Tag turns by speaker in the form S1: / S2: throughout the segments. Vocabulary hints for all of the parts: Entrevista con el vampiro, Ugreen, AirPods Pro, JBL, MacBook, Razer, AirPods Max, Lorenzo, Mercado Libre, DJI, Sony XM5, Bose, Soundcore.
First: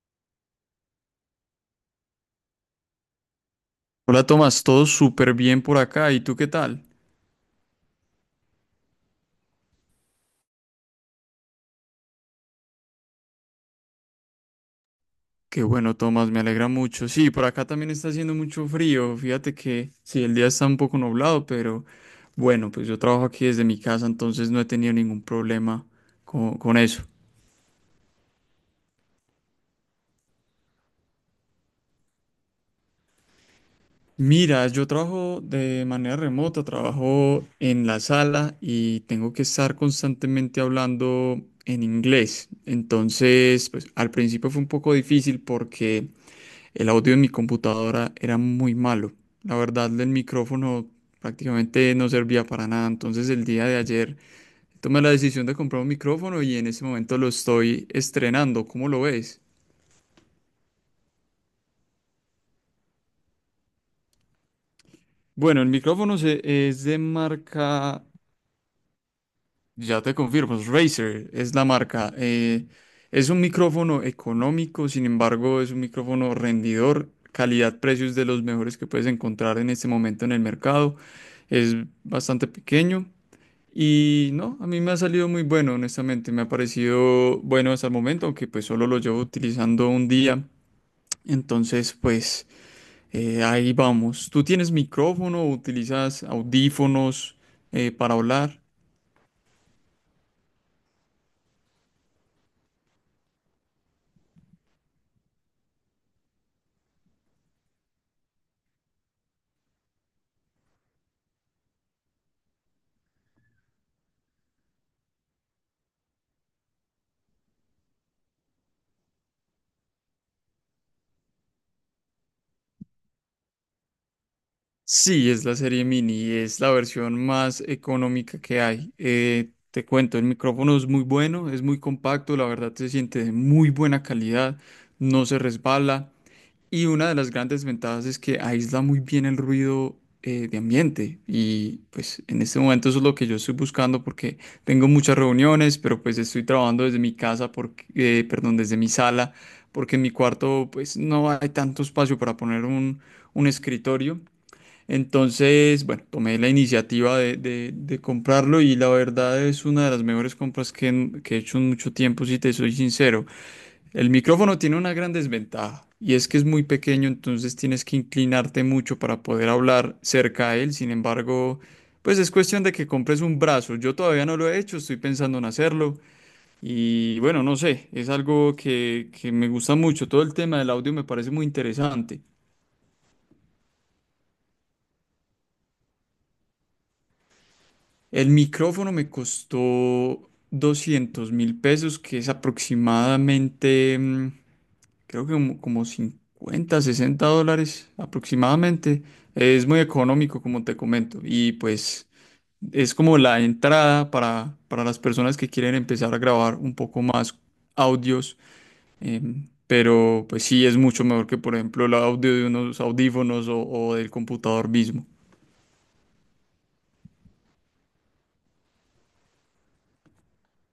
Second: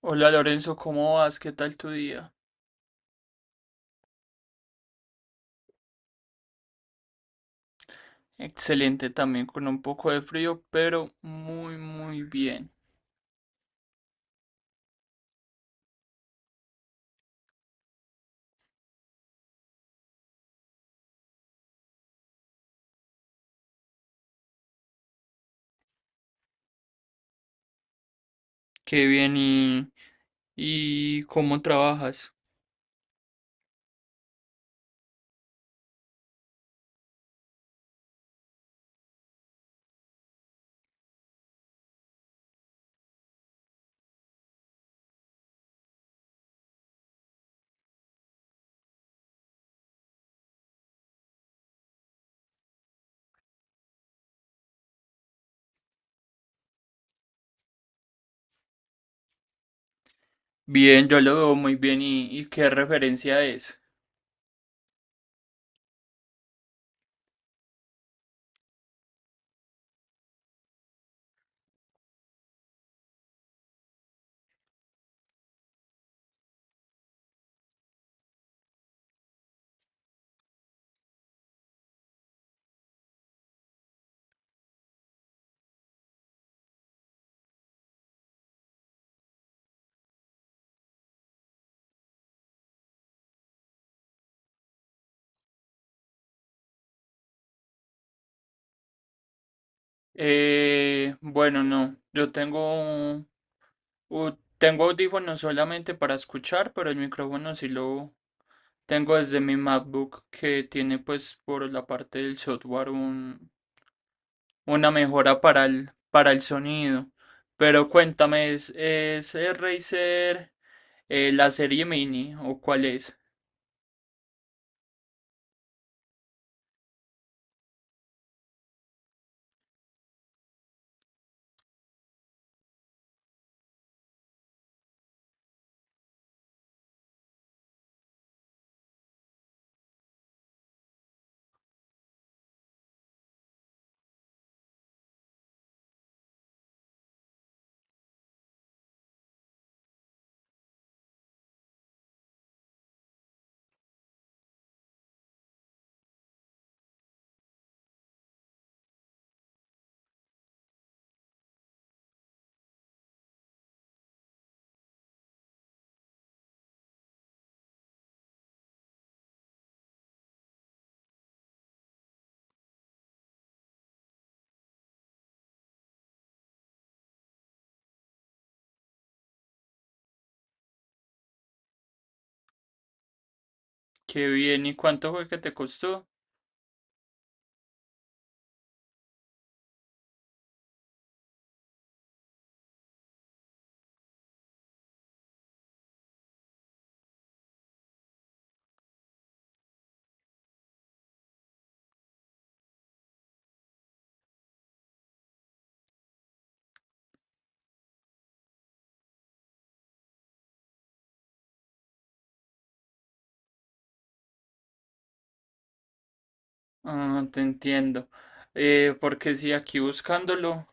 S1: Hola Lorenzo, ¿cómo vas? ¿Qué tal tu día?
S2: Hola Tomás, todo súper bien por acá. ¿Y tú qué tal?
S1: Excelente también, con un poco de frío, pero muy, muy bien.
S2: Qué bueno, Tomás, me alegra mucho. Sí, por acá también está haciendo mucho frío. Fíjate que sí, el día está un poco nublado, pero bueno, pues yo trabajo aquí desde mi casa, entonces no he tenido ningún problema con eso.
S1: Qué bien y ¿cómo trabajas?
S2: Mira, yo trabajo de manera remota, trabajo en la sala y tengo que estar constantemente hablando en inglés. Entonces, pues al principio fue un poco difícil porque el audio en mi computadora era muy malo. La verdad, el micrófono prácticamente no servía para nada. Entonces, el día de ayer tomé la decisión de comprar un micrófono y en ese momento lo estoy estrenando. ¿Cómo lo ves?
S1: Bien, yo lo veo muy bien y ¿qué referencia es?
S2: Bueno, el micrófono es de marca, ya te confirmo, es Razer, es la marca. Es un micrófono económico, sin embargo, es un micrófono rendidor. Calidad-precios de los mejores que puedes encontrar en este momento en el mercado. Es bastante pequeño. Y no, a mí me ha salido muy bueno, honestamente. Me ha parecido bueno hasta el momento, aunque pues solo lo llevo utilizando un día. Entonces, pues ahí vamos. ¿Tú tienes micrófono o utilizas audífonos para hablar?
S1: Bueno, no, yo tengo, tengo audífonos solamente para escuchar, pero el micrófono sí lo tengo desde mi MacBook que tiene pues por la parte del software una mejora para para el sonido. Pero cuéntame, ¿ es el Razer la serie mini o cuál es?
S2: Sí, es la serie mini, es la versión más económica que hay. Te cuento, el micrófono es muy bueno, es muy compacto, la verdad se siente de muy buena calidad, no se resbala. Y una de las grandes ventajas es que aísla muy bien el ruido de ambiente. Y pues en este momento eso es lo que yo estoy buscando porque tengo muchas reuniones, pero pues estoy trabajando desde mi casa, porque, perdón, desde mi sala, porque en mi cuarto pues no hay tanto espacio para poner un escritorio. Entonces, bueno, tomé la iniciativa de comprarlo y la verdad es una de las mejores compras que he hecho en mucho tiempo, si te soy sincero. El micrófono tiene una gran desventaja y es que es muy pequeño, entonces tienes que inclinarte mucho para poder hablar cerca a él. Sin embargo, pues es cuestión de que compres un brazo. Yo todavía no lo he hecho, estoy pensando en hacerlo y bueno, no sé, es algo que me gusta mucho. Todo el tema del audio me parece muy interesante.
S1: ¿Qué bien y cuánto fue que te costó?
S2: El micrófono me costó 200.000 pesos, que es aproximadamente, creo que como 50, 60 dólares aproximadamente. Es muy económico, como te comento. Y pues es como la entrada para las personas que quieren empezar a grabar un poco más audios. Pero pues sí, es mucho mejor que, por ejemplo, el audio de unos audífonos o del computador mismo.
S1: Ah, te entiendo. Porque si aquí buscándolo,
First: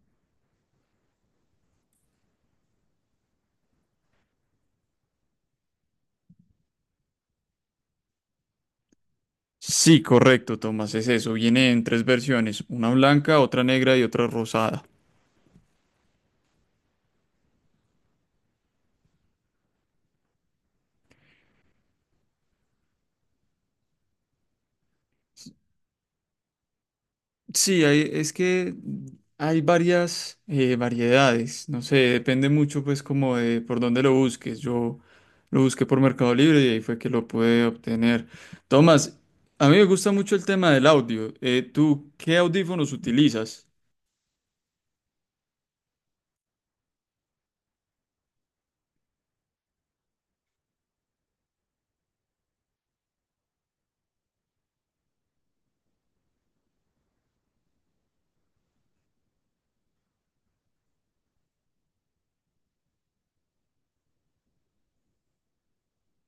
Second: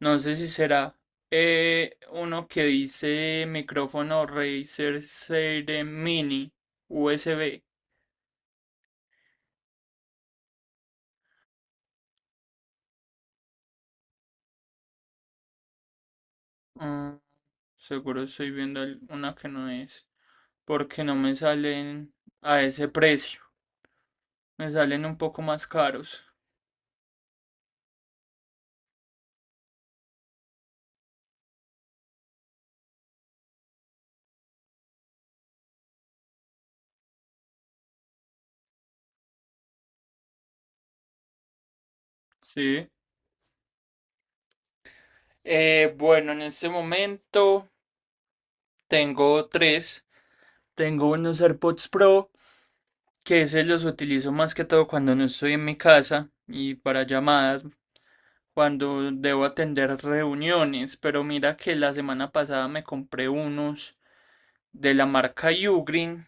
S1: no sé si será uno que dice micrófono Razer Serie Mini USB.
S2: Sí, correcto, Tomás, es eso. Viene en tres versiones, una blanca, otra negra y otra rosada.
S1: Ah, seguro estoy viendo una que no es, porque no me salen a ese precio. Me salen un poco más caros.
S2: Sí, es que hay varias variedades, no sé, depende mucho pues como de por dónde lo busques. Yo lo busqué por Mercado Libre y ahí fue que lo pude obtener. Tomás, a mí me gusta mucho el tema del audio. ¿Tú qué
S1: Sí.
S2: audífonos utilizas?
S1: Bueno, en este momento tengo tres. Tengo unos AirPods Pro, que se los utilizo más que todo cuando no estoy en mi casa y para llamadas, cuando debo atender reuniones. Pero mira que la semana pasada me compré unos de la marca Ugreen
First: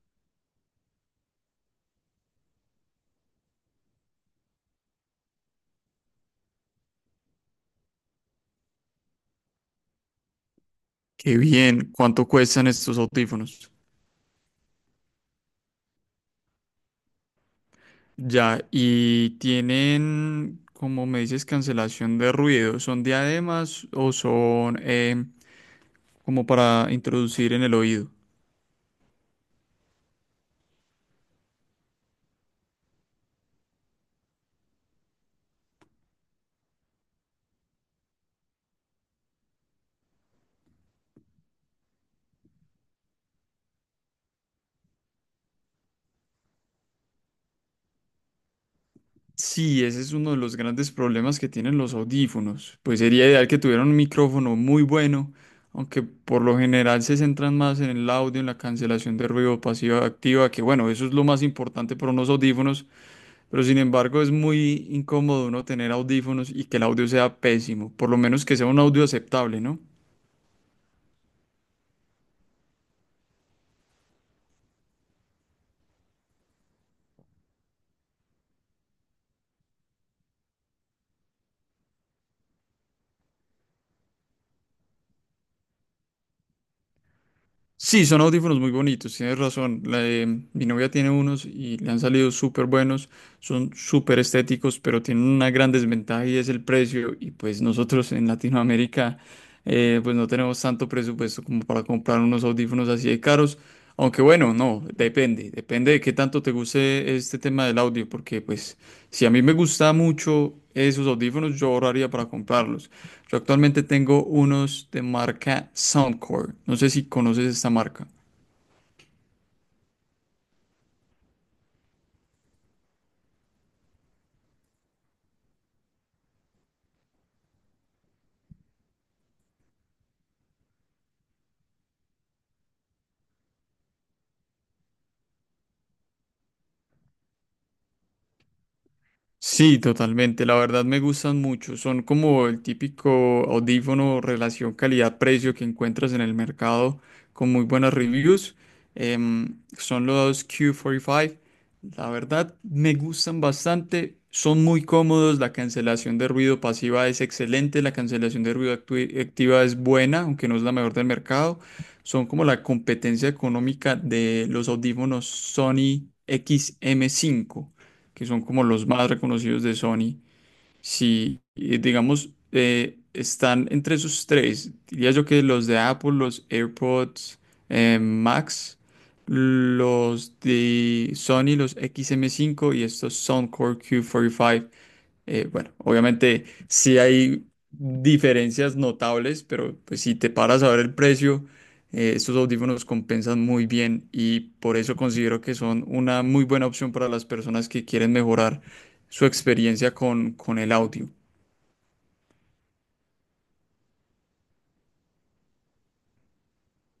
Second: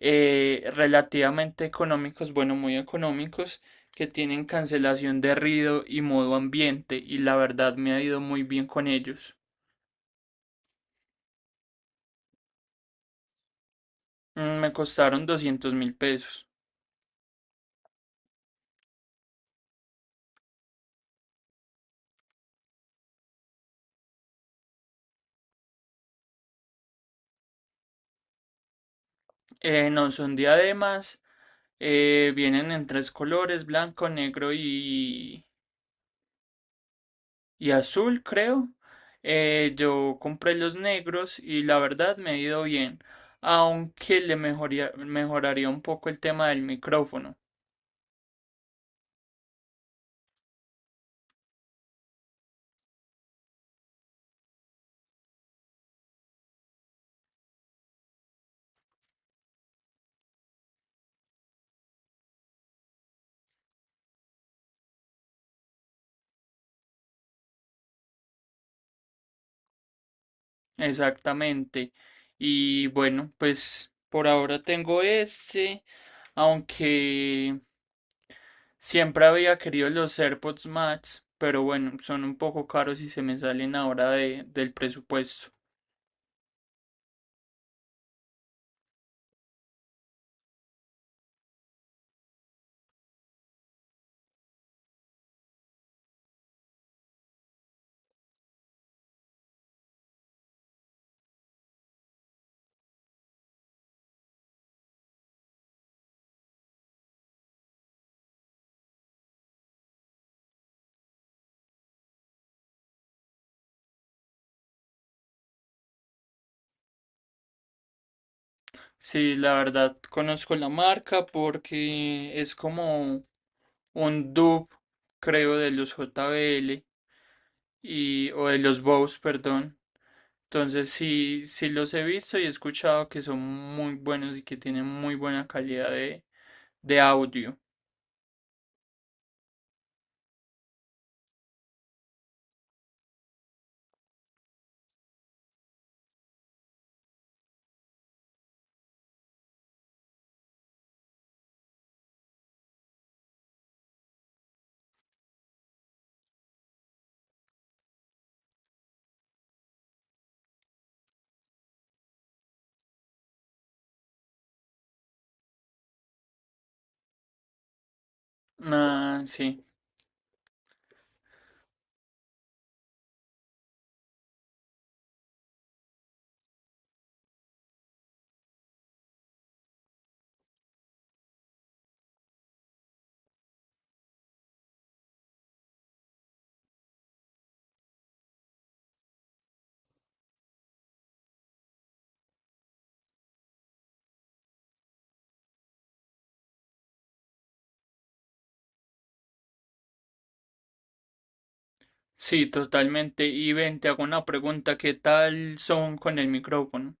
S1: relativamente económicos, bueno, muy económicos, que tienen cancelación de ruido y modo ambiente, y la verdad me ha ido muy bien con ellos.
S2: Qué bien, ¿cuánto cuestan estos audífonos?
S1: Me costaron 200.000 pesos.
S2: Ya, y tienen, como me dices, cancelación de ruido. ¿Son diademas o son como para introducir en el oído?
S1: No son diademas, vienen en tres colores, blanco, negro y azul, creo. Yo compré los negros y la verdad me ha ido bien, aunque mejoraría un poco el tema del micrófono.
S2: Sí, ese es uno de los grandes problemas que tienen los audífonos. Pues sería ideal que tuvieran un micrófono muy bueno, aunque por lo general se centran más en el audio, en la cancelación de ruido pasiva activa, que bueno, eso es lo más importante para unos audífonos, pero sin embargo es muy incómodo uno tener audífonos y que el audio sea pésimo, por lo menos que sea un audio aceptable, ¿no?
S1: Exactamente. Y bueno, pues por ahora tengo este, aunque siempre había querido los AirPods Max, pero bueno, son un poco caros y se me salen ahora del presupuesto.
S2: Sí, son audífonos muy bonitos, tienes razón. Mi novia tiene unos y le han salido súper buenos, son súper estéticos, pero tienen una gran desventaja y es el precio. Y pues nosotros en Latinoamérica pues no tenemos tanto presupuesto como para comprar unos audífonos así de caros. Aunque bueno, no, depende, depende de qué tanto te guste este tema del audio, porque pues si a mí me gusta mucho esos audífonos, yo ahorraría para comprarlos. Yo actualmente tengo unos de marca Soundcore. No sé si conoces esta marca.
S1: Sí, la verdad conozco la marca porque es como un dupe, creo, de los JBL o de los Bose, perdón. Entonces sí, sí los he visto y he escuchado que son muy buenos y que tienen muy buena calidad de audio.
S2: Sí, totalmente. La verdad me gustan mucho. Son como el típico audífono relación calidad-precio que encuentras en el mercado con muy buenas reviews. Son los Q45. La verdad me gustan bastante. Son muy cómodos. La cancelación de ruido pasiva es excelente. La cancelación de ruido activa es buena, aunque no es la mejor del mercado. Son como la competencia económica de los audífonos Sony XM5 que son como los más
S1: Ah,
S2: reconocidos
S1: sí,
S2: de Sony, si, digamos, están entre esos tres, diría yo que los de Apple, los AirPods Max, los de Sony, los XM5 y estos Soundcore Q45, bueno, obviamente sí hay diferencias notables, pero pues si te paras a ver el precio, estos audífonos compensan muy bien y por eso considero que son una muy buena opción para las personas que quieren mejorar su experiencia con el audio.
S1: sí, totalmente. Y ven, te hago una pregunta, ¿qué tal son con el micrófono?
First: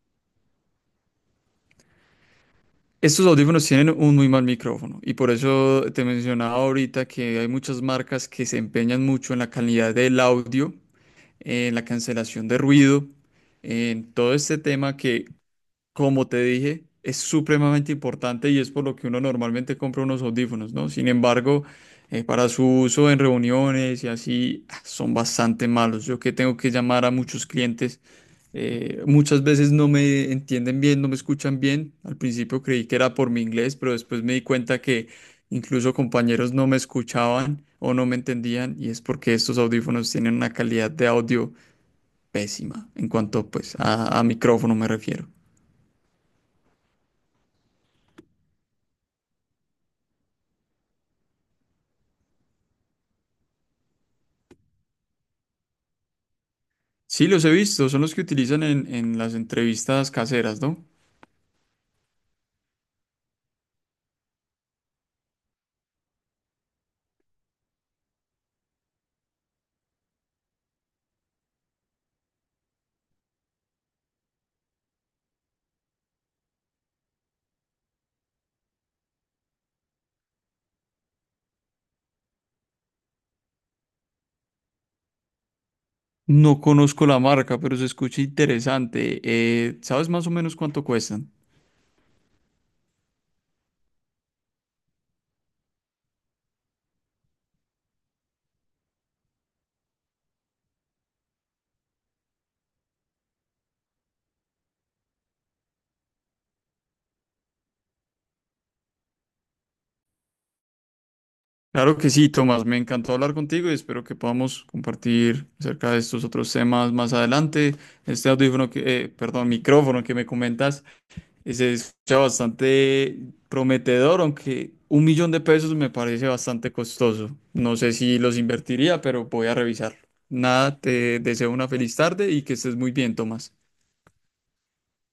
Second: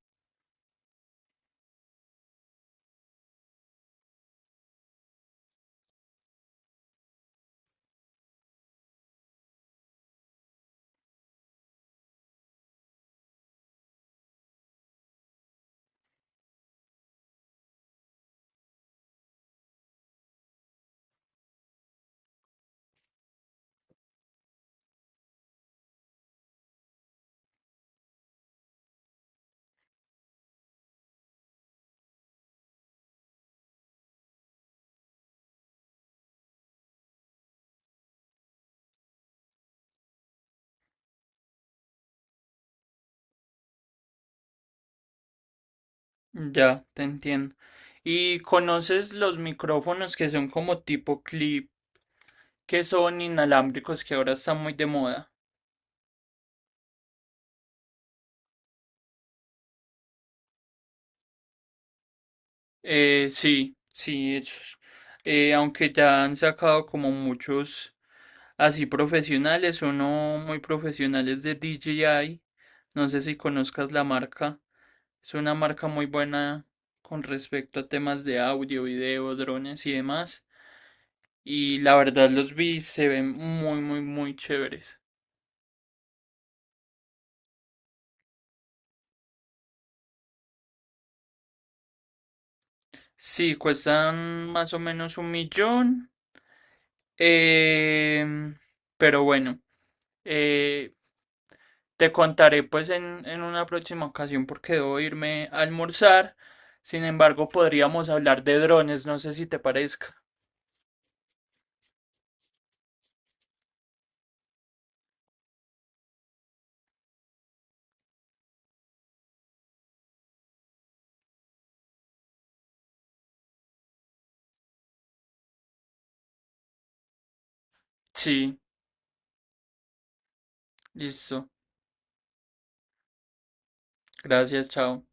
S2: Estos audífonos tienen un muy mal micrófono y por eso te mencionaba ahorita que hay muchas marcas que se empeñan mucho en la calidad del audio, en la cancelación de ruido en todo este tema que como te dije, es supremamente importante y es por lo que uno normalmente compra unos audífonos, ¿no? Sin embargo, para su uso en reuniones y así, ah, son bastante malos. Yo que tengo que llamar a muchos clientes, muchas veces no me entienden bien, no me escuchan bien. Al principio creí que era por mi inglés, pero después me di cuenta que incluso compañeros no me escuchaban o no me entendían y es porque estos audífonos tienen una calidad de audio pésima en cuanto pues a micrófono me refiero.
S1: Ya, te entiendo. ¿Y conoces los micrófonos que son como tipo clip, que son inalámbricos, que ahora están muy de moda?
S2: Sí, los he visto, son los que utilizan en las entrevistas caseras, ¿no?
S1: Sí, sí, esos. Aunque ya han sacado como muchos. Así profesionales o no muy profesionales de DJI. No sé si conozcas la marca. Es una marca muy buena con respecto a temas de audio, video, drones y demás. Y la verdad los vi, se ven muy, muy, muy chéveres.
S2: No conozco la marca, pero se escucha interesante. ¿Sabes más o menos cuánto cuestan?
S1: Sí, cuestan más o menos un millón. em, pero bueno, eh, te contaré pues en una próxima ocasión porque debo irme a almorzar. Sin embargo, podríamos hablar de drones, no sé si te parezca.
S2: Claro que sí, Tomás, me encantó hablar contigo y espero que podamos compartir acerca de estos otros temas más adelante. Este audífono que, perdón, micrófono que me comentas y se escucha bastante prometedor, aunque 1 millón de pesos me parece bastante costoso. No sé si los
S1: Sí,
S2: invertiría, pero voy a revisarlo. Nada, te
S1: listo.
S2: deseo una feliz tarde y que estés muy bien, Tomás.
S1: Gracias, chao.